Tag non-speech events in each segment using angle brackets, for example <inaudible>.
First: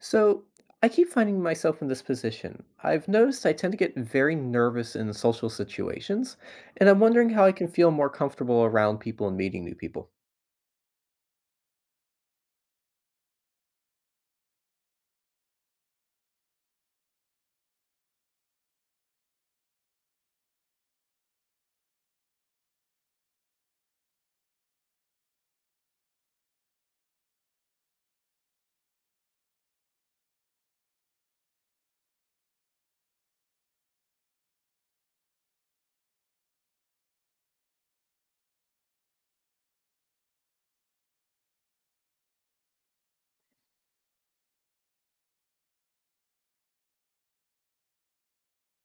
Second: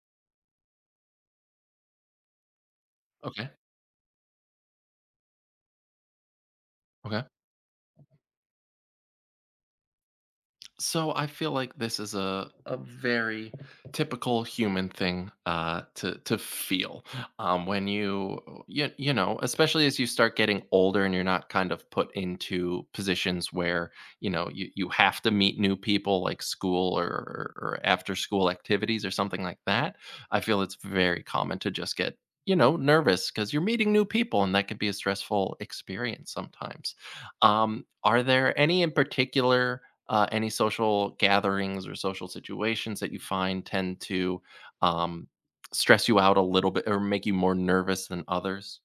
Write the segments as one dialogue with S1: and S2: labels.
S1: So I keep finding myself in this position. I've noticed
S2: Okay.
S1: I tend to get very nervous in social situations, and I'm
S2: Okay.
S1: wondering how I can feel more comfortable around people and meeting new people.
S2: So I feel like this is a very typical human thing to feel when you know, especially as you start getting older and you're not kind of put into positions where you know you have to meet new people like school or after school activities or something like that. I feel it's very common to just get nervous because you're meeting new people and that could be a stressful experience sometimes. Are there any in particular? Any social gatherings or social situations that you find tend to um, stress you out a little bit or make you more nervous than others?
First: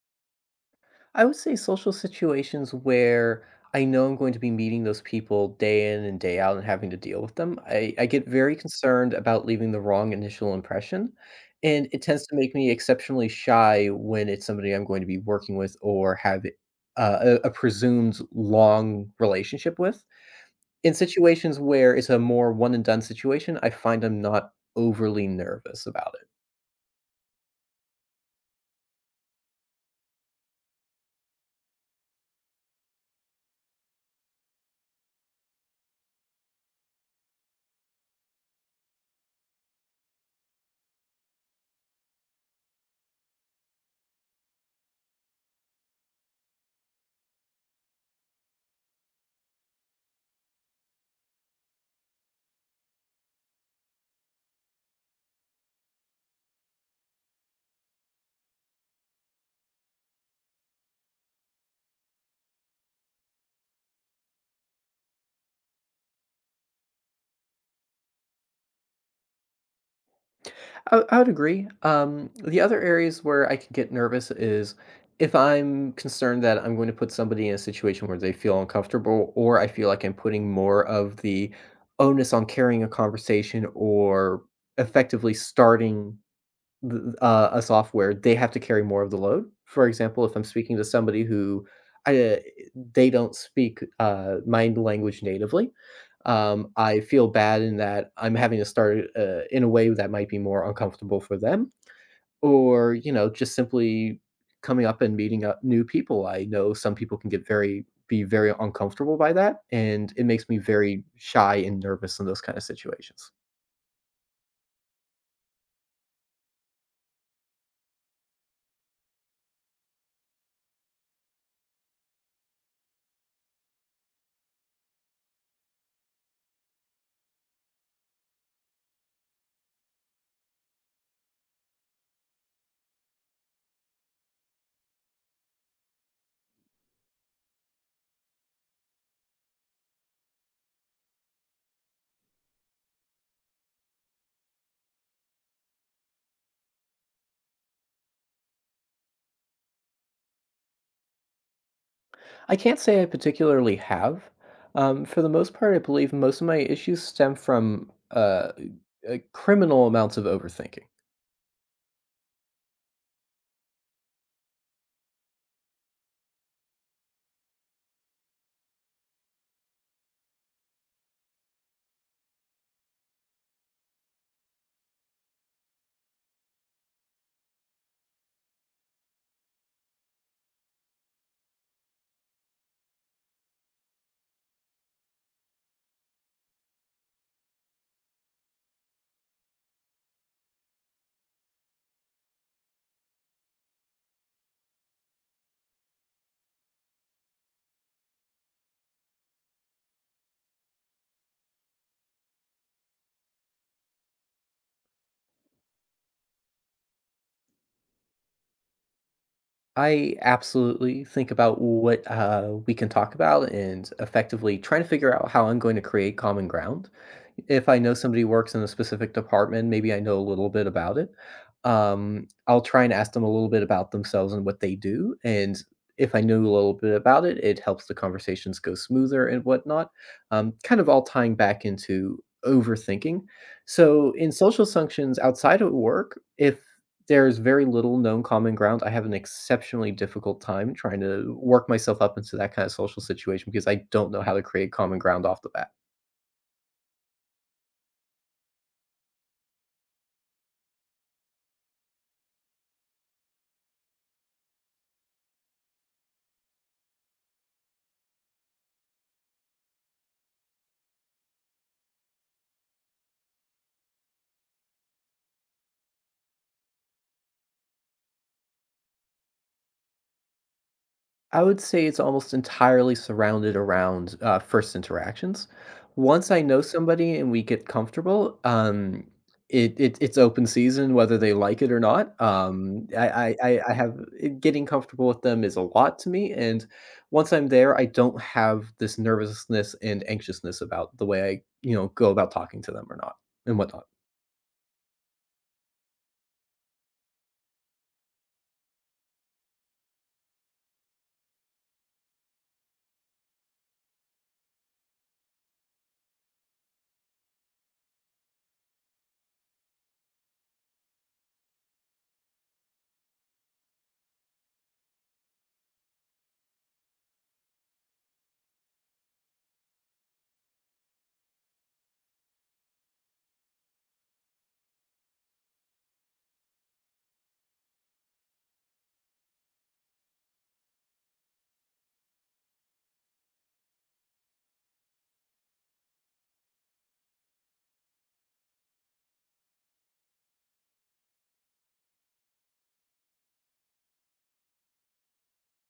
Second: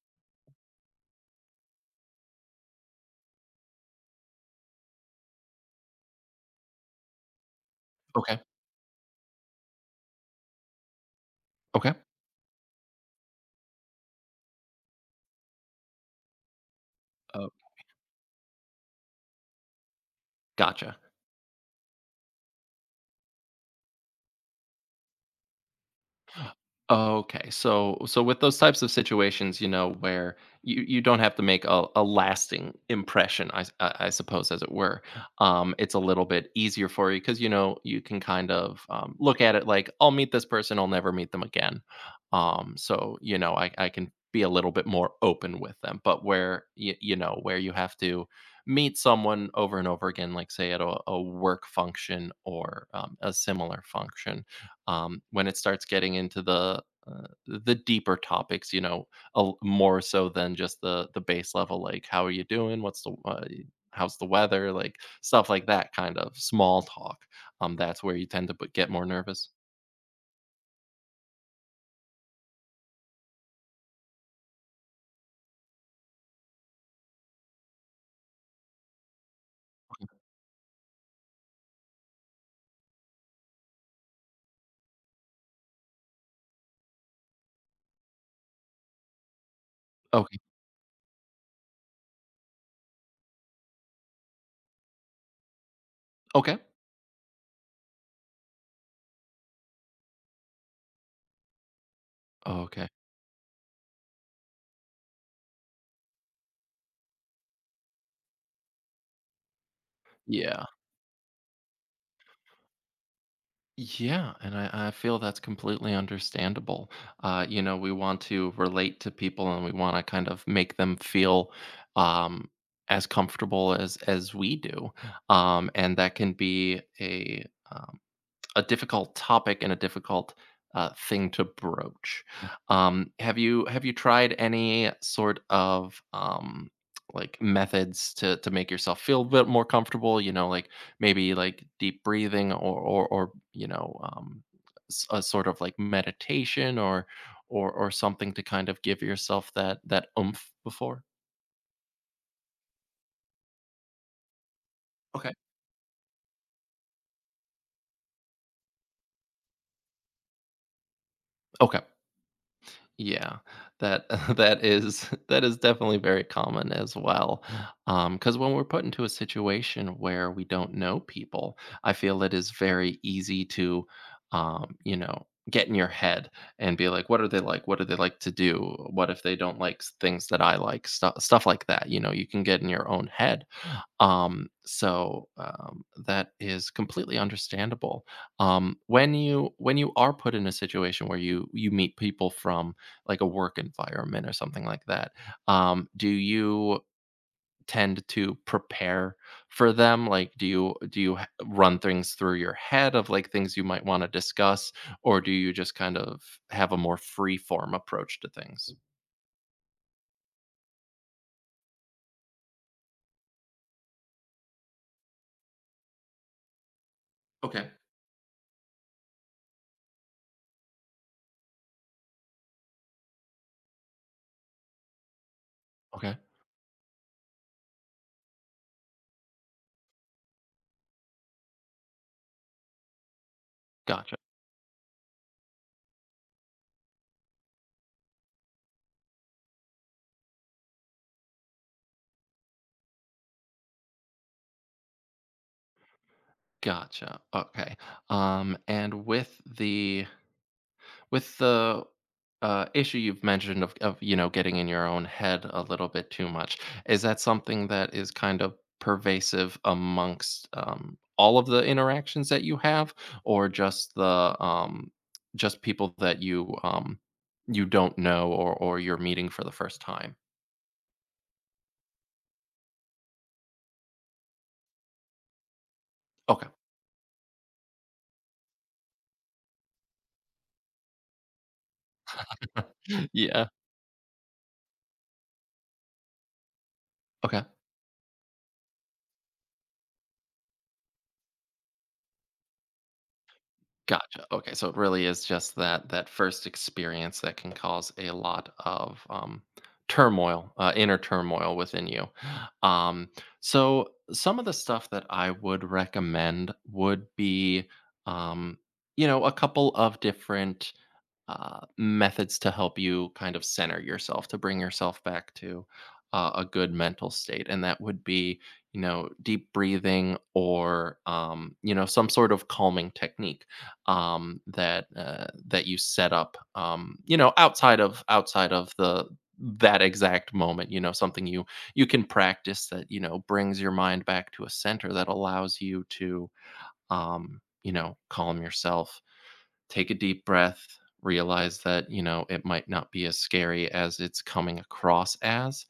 S1: I would say social situations where I know I'm going to be meeting those people day in and day out and having to deal with them. I get
S2: Okay.
S1: very concerned about leaving the wrong initial impression, and
S2: Okay.
S1: it tends to make me exceptionally shy when it's somebody I'm going to be working with or have uh,
S2: Uh,
S1: a, a presumed long relationship with. In
S2: Gotcha.
S1: situations where it's a more one and done situation, I find I'm not overly nervous about it.
S2: Okay. So with those types of situations, you know, where you don't have to make a lasting impression, I suppose, as it were. It's a little bit easier for you because, you know, you can kind of look at it like, I'll meet this person, I'll never meet them again. So, you know, I can be a little bit more open with them. But where you have to meet someone over and over again, like say at a work function or a similar function, when it starts getting into the deeper topics, you know, a l more so than just the base level, like, "How are you doing? What's the how's the weather?" Like, stuff like that, kind of small talk. That's where you tend to b get more nervous.
S1: I would agree. The other areas where I can get nervous is if I'm concerned that I'm going to put somebody in a situation where they feel uncomfortable, or I feel like I'm putting more of the onus on carrying a conversation or effectively starting th a software, they have to carry more of the load. For example, if
S2: Okay.
S1: I'm speaking to somebody who I, uh, they don't speak my language natively,
S2: Okay.
S1: I feel bad in that I'm having to start in a way that might be more uncomfortable for them,
S2: Okay.
S1: or just simply coming up and meeting up new people. I know some people can get very be very uncomfortable by that, and it makes me
S2: Yeah.
S1: very shy and nervous in those kind of situations.
S2: Yeah, and I feel that's completely understandable. You know, we want to relate to people, and we wanna kind of make them feel, um, as comfortable as we do, and that can be um a difficult topic and a difficult thing to broach. Have you tried any sort of like methods to make yourself feel a bit more comfortable? You know, like maybe like deep breathing or you know a sort of like meditation or something to kind of give yourself that oomph before.
S1: I can't say I particularly have. For the
S2: Okay.
S1: most part, I believe most of my issues stem from criminal amounts of overthinking.
S2: Okay. Yeah, that <laughs> that is <laughs> that is definitely very common as well. Because when we're put into a situation where we don't know people, I feel it is very easy to, you know, get in your head and be like, "What are they like? What do they like to do? What if they don't like things that I like?" Stuff like that. You know, you can get in your own head, that is completely understandable. When you are put in a situation where you meet people from like a work environment or something like that, do you tend to prepare for them? Like, do you run things through your head of like things you might want to discuss, or do you just kind of have a more free form approach to things?
S1: I absolutely think about what we can talk about and effectively trying to figure out how I'm going to create common ground. If
S2: Okay.
S1: I know somebody works in a specific department, maybe I know a little bit about it. I'll try and ask them a little bit about themselves and what they do. And if
S2: Okay.
S1: I know a little bit about it, it helps the conversations go smoother and whatnot. Kind of all tying back into overthinking. So
S2: Gotcha.
S1: in social functions outside of work, if there's very little known common ground. I have an exceptionally difficult time trying to work myself up into that kind of social situation because I don't know how to create common ground off the bat.
S2: Gotcha. Okay. And with the With the, issue you've mentioned of you know, getting in your own head a little bit too much, is that something that is kind of pervasive amongst, all of the interactions that you have or just just people that you don't know or you're meeting for the first time?
S1: I would say it's almost entirely surrounded around first interactions. Once I
S2: Okay.
S1: know somebody and we get comfortable, um, it's open season whether they like it or not.
S2: <laughs>
S1: Um, I, I
S2: Yeah.
S1: I I have getting comfortable with them is a lot to me, and once
S2: Okay.
S1: I'm there, I don't have this nervousness and anxiousness about the way I go about talking to them or not and whatnot.
S2: Gotcha. Okay, so it really is just that first experience that can cause a lot of turmoil, inner turmoil within you. Um, so some of the stuff that I would recommend would be, um, you know, a couple of different methods to help you kind of center yourself, to bring yourself back to a good mental state. And that would be, you know, deep breathing or you know, some sort of calming technique, that you set up, you know, outside of the that exact moment. You know, something you can practice that, you know, brings your mind back to a center that allows you to, you know, calm yourself. Take a deep breath, realize that, you know, it might not be as scary as it's coming across as,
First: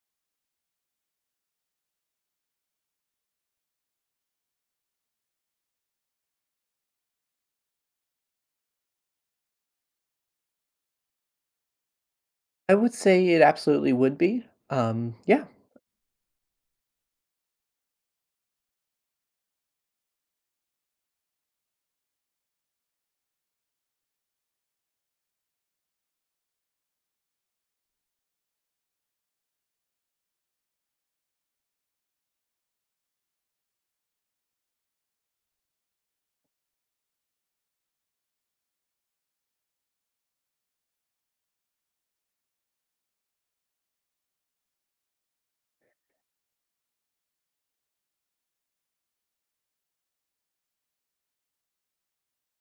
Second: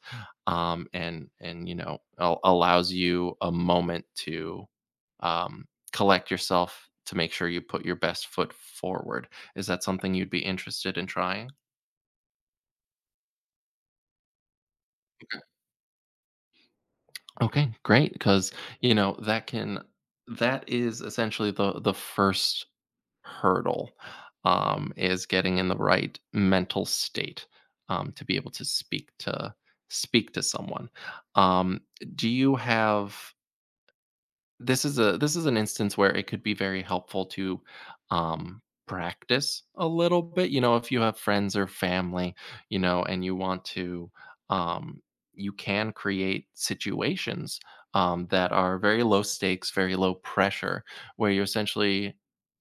S2: and, you know, al allows you a moment to, um, collect yourself to make sure you put your best foot forward. Is that something you'd be interested in trying?
S1: I would say it absolutely would be. Yeah.
S2: Okay. Great, because you know, that can, that is essentially the first hurdle, is getting in the right mental state, to be able to speak to someone. Um, do you have This is a this is an instance where it could be very helpful to, practice a little bit, you know, if you have friends or family, you know, and you want to, um you can create situations, that are very low stakes, very low pressure, where you essentially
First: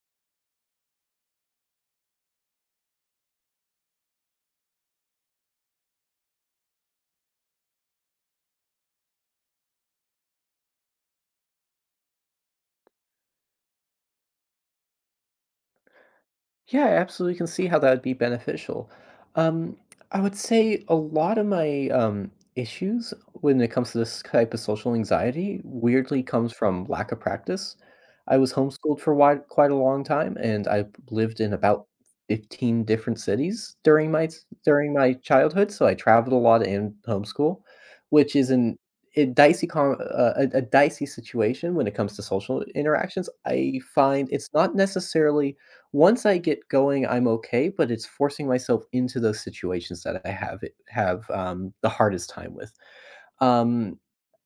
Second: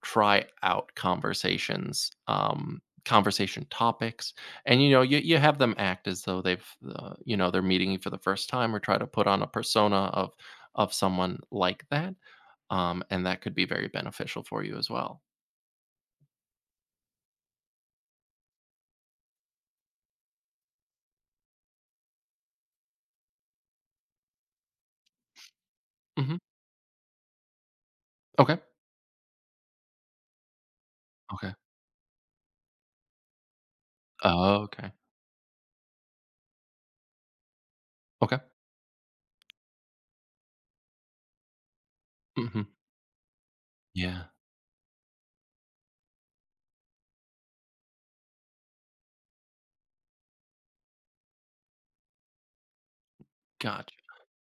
S2: try out conversations, conversation topics, and, you know, you have them act as though they've, you know, they're meeting you for the first time, or try to put on a persona of someone like that, and that could be very beneficial for you as well.
S1: Yeah, I absolutely can see how that would be beneficial. Um, I would say a lot of my issues when it comes to this type of social anxiety weirdly
S2: Mhm.
S1: comes from lack of practice. I was
S2: Okay.
S1: homeschooled for quite a long time, and I lived in
S2: Okay.
S1: about 15 different cities
S2: Oh, okay.
S1: during my childhood. So I traveled a lot in homeschool, which
S2: Okay.
S1: is an a dicey com- a dicey situation when it comes to social
S2: Mhm.
S1: interactions. I
S2: Yeah.
S1: find it's not necessarily once I get going, I'm okay, but it's forcing myself into those situations that I have, the hardest time with.
S2: Gotcha.
S1: Um,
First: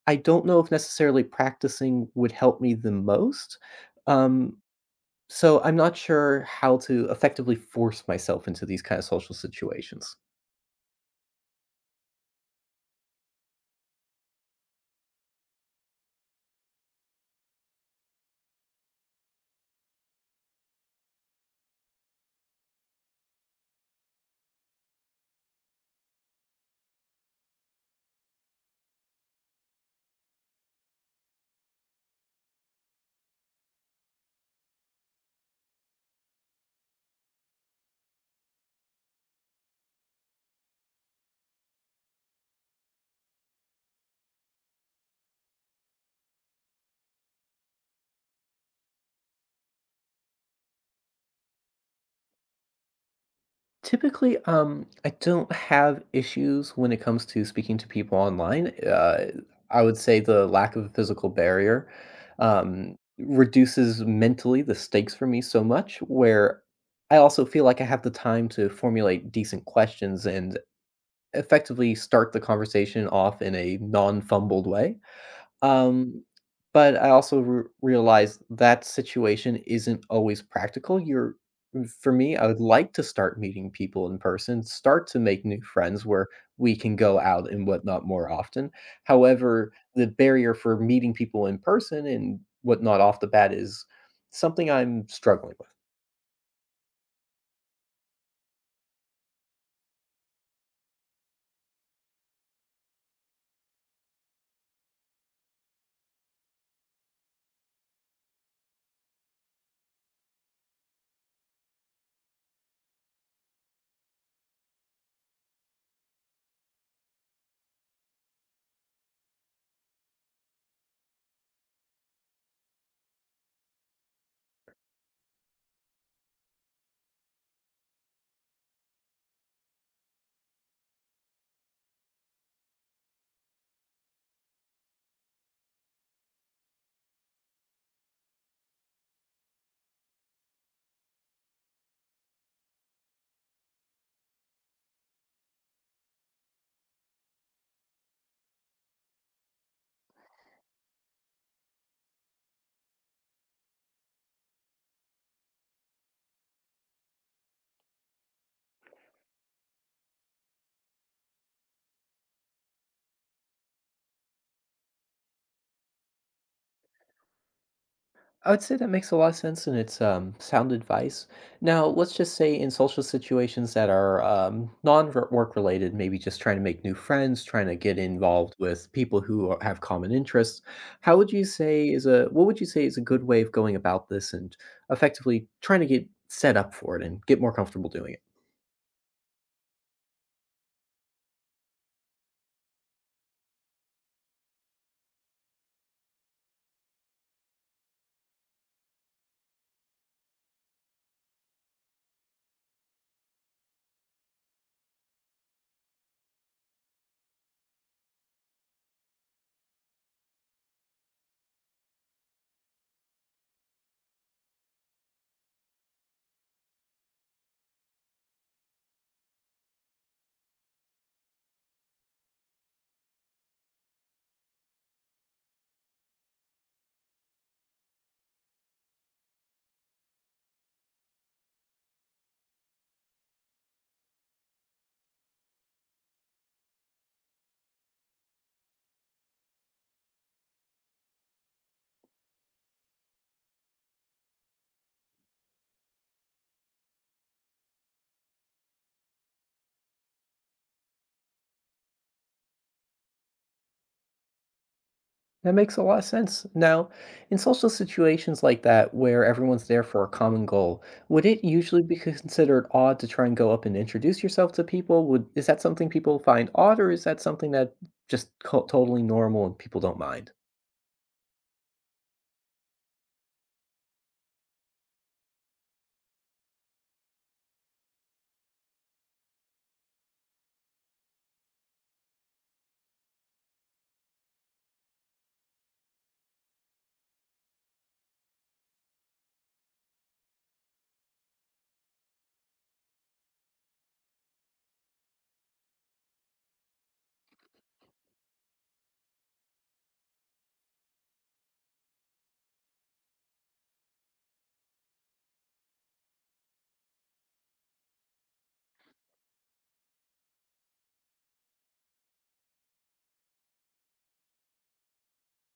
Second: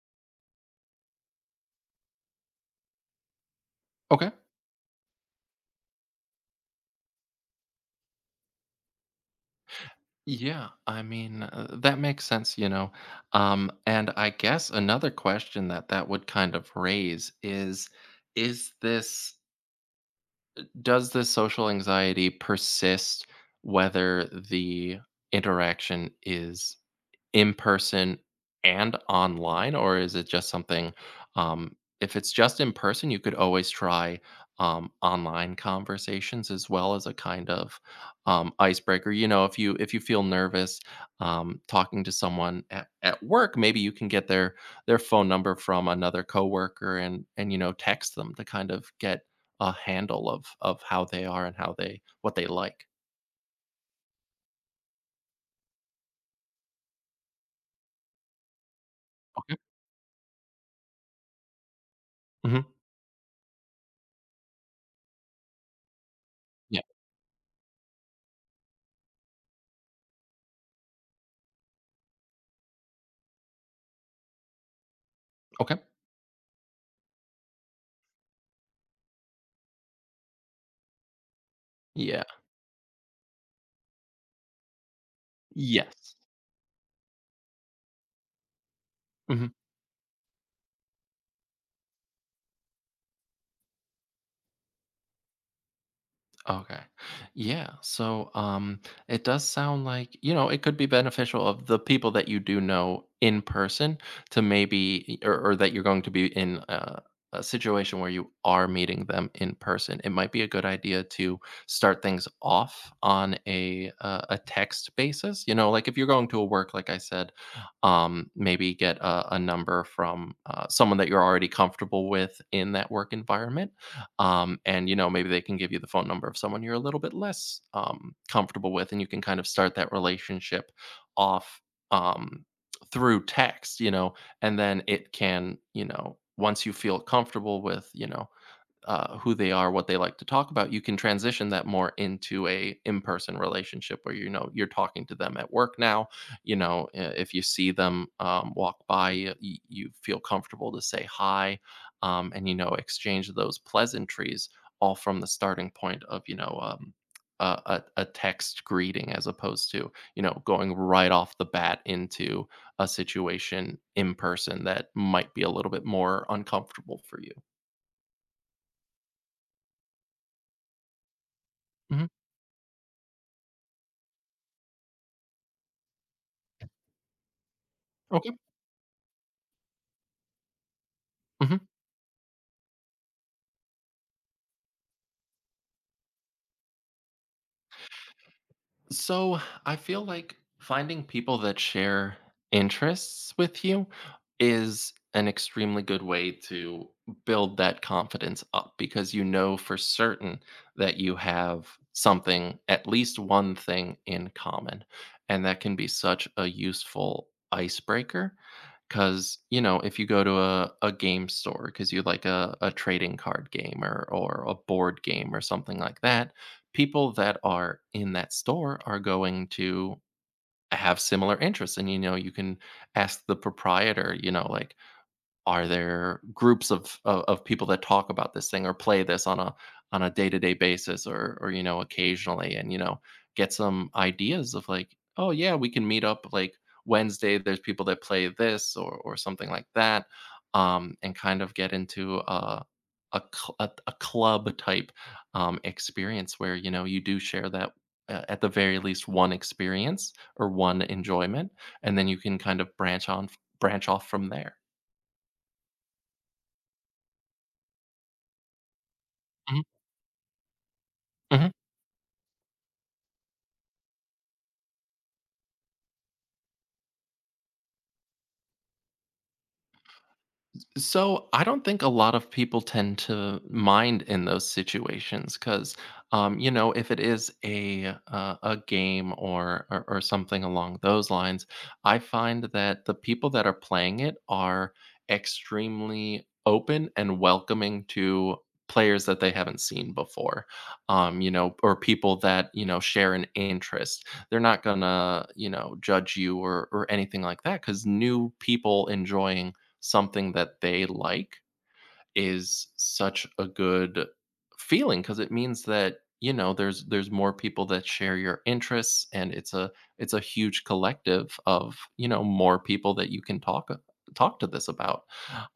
S1: I don't know if necessarily practicing would help me the most,
S2: Okay.
S1: um, so I'm not sure how to effectively force myself into these kind of social situations.
S2: Yeah. I mean, that makes sense, you know. And I guess another question that would kind of raise is this does this social anxiety persist whether the interaction is in person and online, or is it just something, if it's just in person, you could always try, online conversations as well as a kind of, icebreaker. You know, if you feel nervous, talking to someone at work, maybe you can get their phone number from another coworker, and, you know, text them to kind of get a handle of how they are and how they what they like.
S1: Typically, I don't have issues when it comes to speaking to people online.
S2: Okay.
S1: I would say the lack of a physical barrier
S2: Mhm.
S1: reduces mentally the stakes for me so much, where
S2: Yeah.
S1: I also feel like I have the time to formulate decent questions and effectively start the conversation off in a non fumbled way.
S2: Okay.
S1: Um, but I also r realized that situation isn't always practical. You're for
S2: Yeah.
S1: me, I would like to start meeting people in person, start to make new friends
S2: Yes.
S1: where we can go out and whatnot more often.
S2: Mhm.
S1: However, the barrier for meeting people in person and whatnot off the bat is something I'm struggling with.
S2: Okay. Yeah. It does sound like, you know, it could be beneficial of the people that you do know in person to maybe, or that you're going to be in a situation where you are meeting them in person. It might be a good idea to start things off on a text basis, you know, like if you're going to a work like I said, maybe get a number from someone that you're already comfortable with in that work environment, and you know maybe they can give you the phone number of someone you're a little bit less comfortable with, and you can kind of start that relationship off, um, through text, you know, and then it can, you know, once you feel comfortable with, you know, who they are, what they like to talk about, you can transition that more into a in-person relationship where you know you're talking to them at work now. You know, if you see them walk by, you feel comfortable to say hi, and you know exchange those pleasantries all from the starting point of you know. A text greeting as opposed to, you know, going right off the bat into a situation in person that might be a little bit more uncomfortable for you.
S1: I would say that makes a lot of sense and it's sound advice. Now,
S2: Mhm.
S1: let's just say in social situations that are non work related, maybe just trying to make new friends, trying to get
S2: Okay.
S1: involved with people who are- have common interests. How would you say is a What would you say is a good way of going about this and effectively trying to get set up for it and get more comfortable doing it?
S2: So I feel like finding people that share interests with you is an extremely good way to build that confidence up, because you know for certain that you have something, at least one thing in common. And that can be such a useful icebreaker, because you know if you go to a game store because you like a trading card game, or a board game or something like that, people that are in that store are going to have similar interests, and you know you can ask the proprietor, you know, like are there groups of people that talk about this thing or play this on a day-to-day basis, or, you know, occasionally, and, you know, get some ideas of like, "Oh, yeah, we can meet up, like, Wednesday, there's people that play this," or something like that, and kind of get into a cl a club type, experience where, you know, you do share that, at the very least, one experience or one enjoyment, and then you can kind of branch off from there.
S1: That makes a lot of sense. Now, in social situations like that, where
S2: Mhm.
S1: everyone's there for a common goal, would it
S2: Mhm.
S1: usually be considered odd to try and go up and introduce yourself to people? Would Is that something people find odd, or is that something that totally normal and people don't mind?
S2: So I don't think a lot of people tend to mind in those situations because, you know, if it is a game, or something along those lines, I find that the people that are playing it are extremely open and welcoming to players that they haven't seen before, you know, or people that, you know, share an interest. They're not gonna, you know, judge you or anything like that, because new people enjoying something that they like is such a good feeling, because it means that, you know, there's more people that share your interests, and it's a huge collective of, you know, more people that you can talk to this about.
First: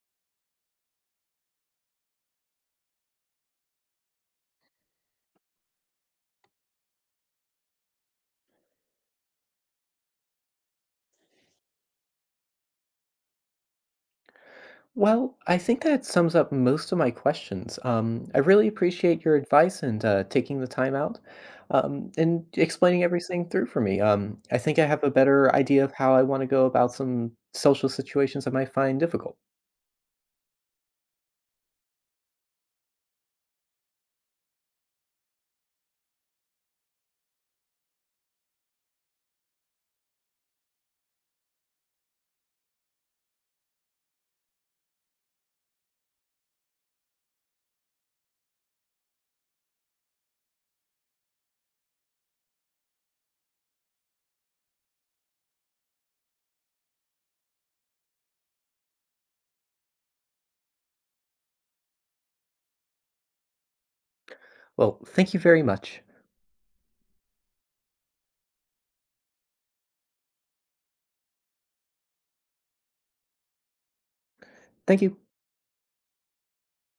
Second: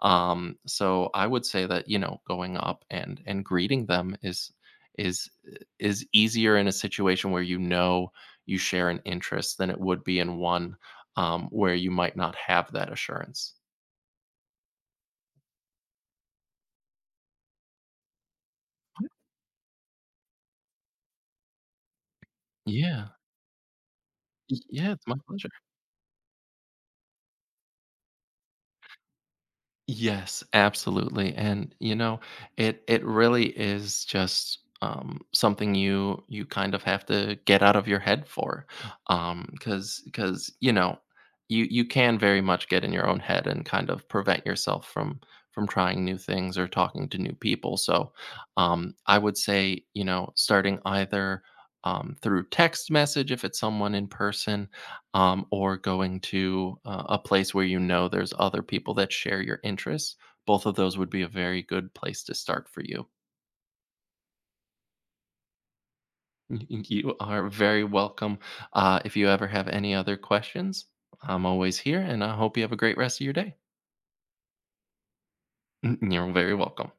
S2: I would say that, you know, going up and greeting them is is easier in a situation where you know you share an interest than it would be in one, where you might not have that assurance.
S1: Well, I think that sums up most of my questions. I really appreciate your advice and taking the time out and explaining
S2: Yeah.
S1: everything through for me.
S2: Y
S1: I think I
S2: Yeah,
S1: have
S2: it's
S1: a
S2: my pleasure.
S1: better idea of how I want to go about some social situations I might find difficult.
S2: Yes, absolutely, and, you know, it really is just, something you you kind of have to get out of your head for, because you know, you can very much get in your own head and kind of prevent yourself from trying new things or talking to new people, so, I would say, you know, starting either, through text message if it's someone in person, or going to a place where you know there's other people that share your interests. Both of those would be a very good place to start for you.
S1: Well, thank you very much.
S2: <laughs> You are very welcome. If you ever have any other questions, I'm always here, and I hope you have a great rest of your day.
S1: Thank you.
S2: <laughs> You're very welcome.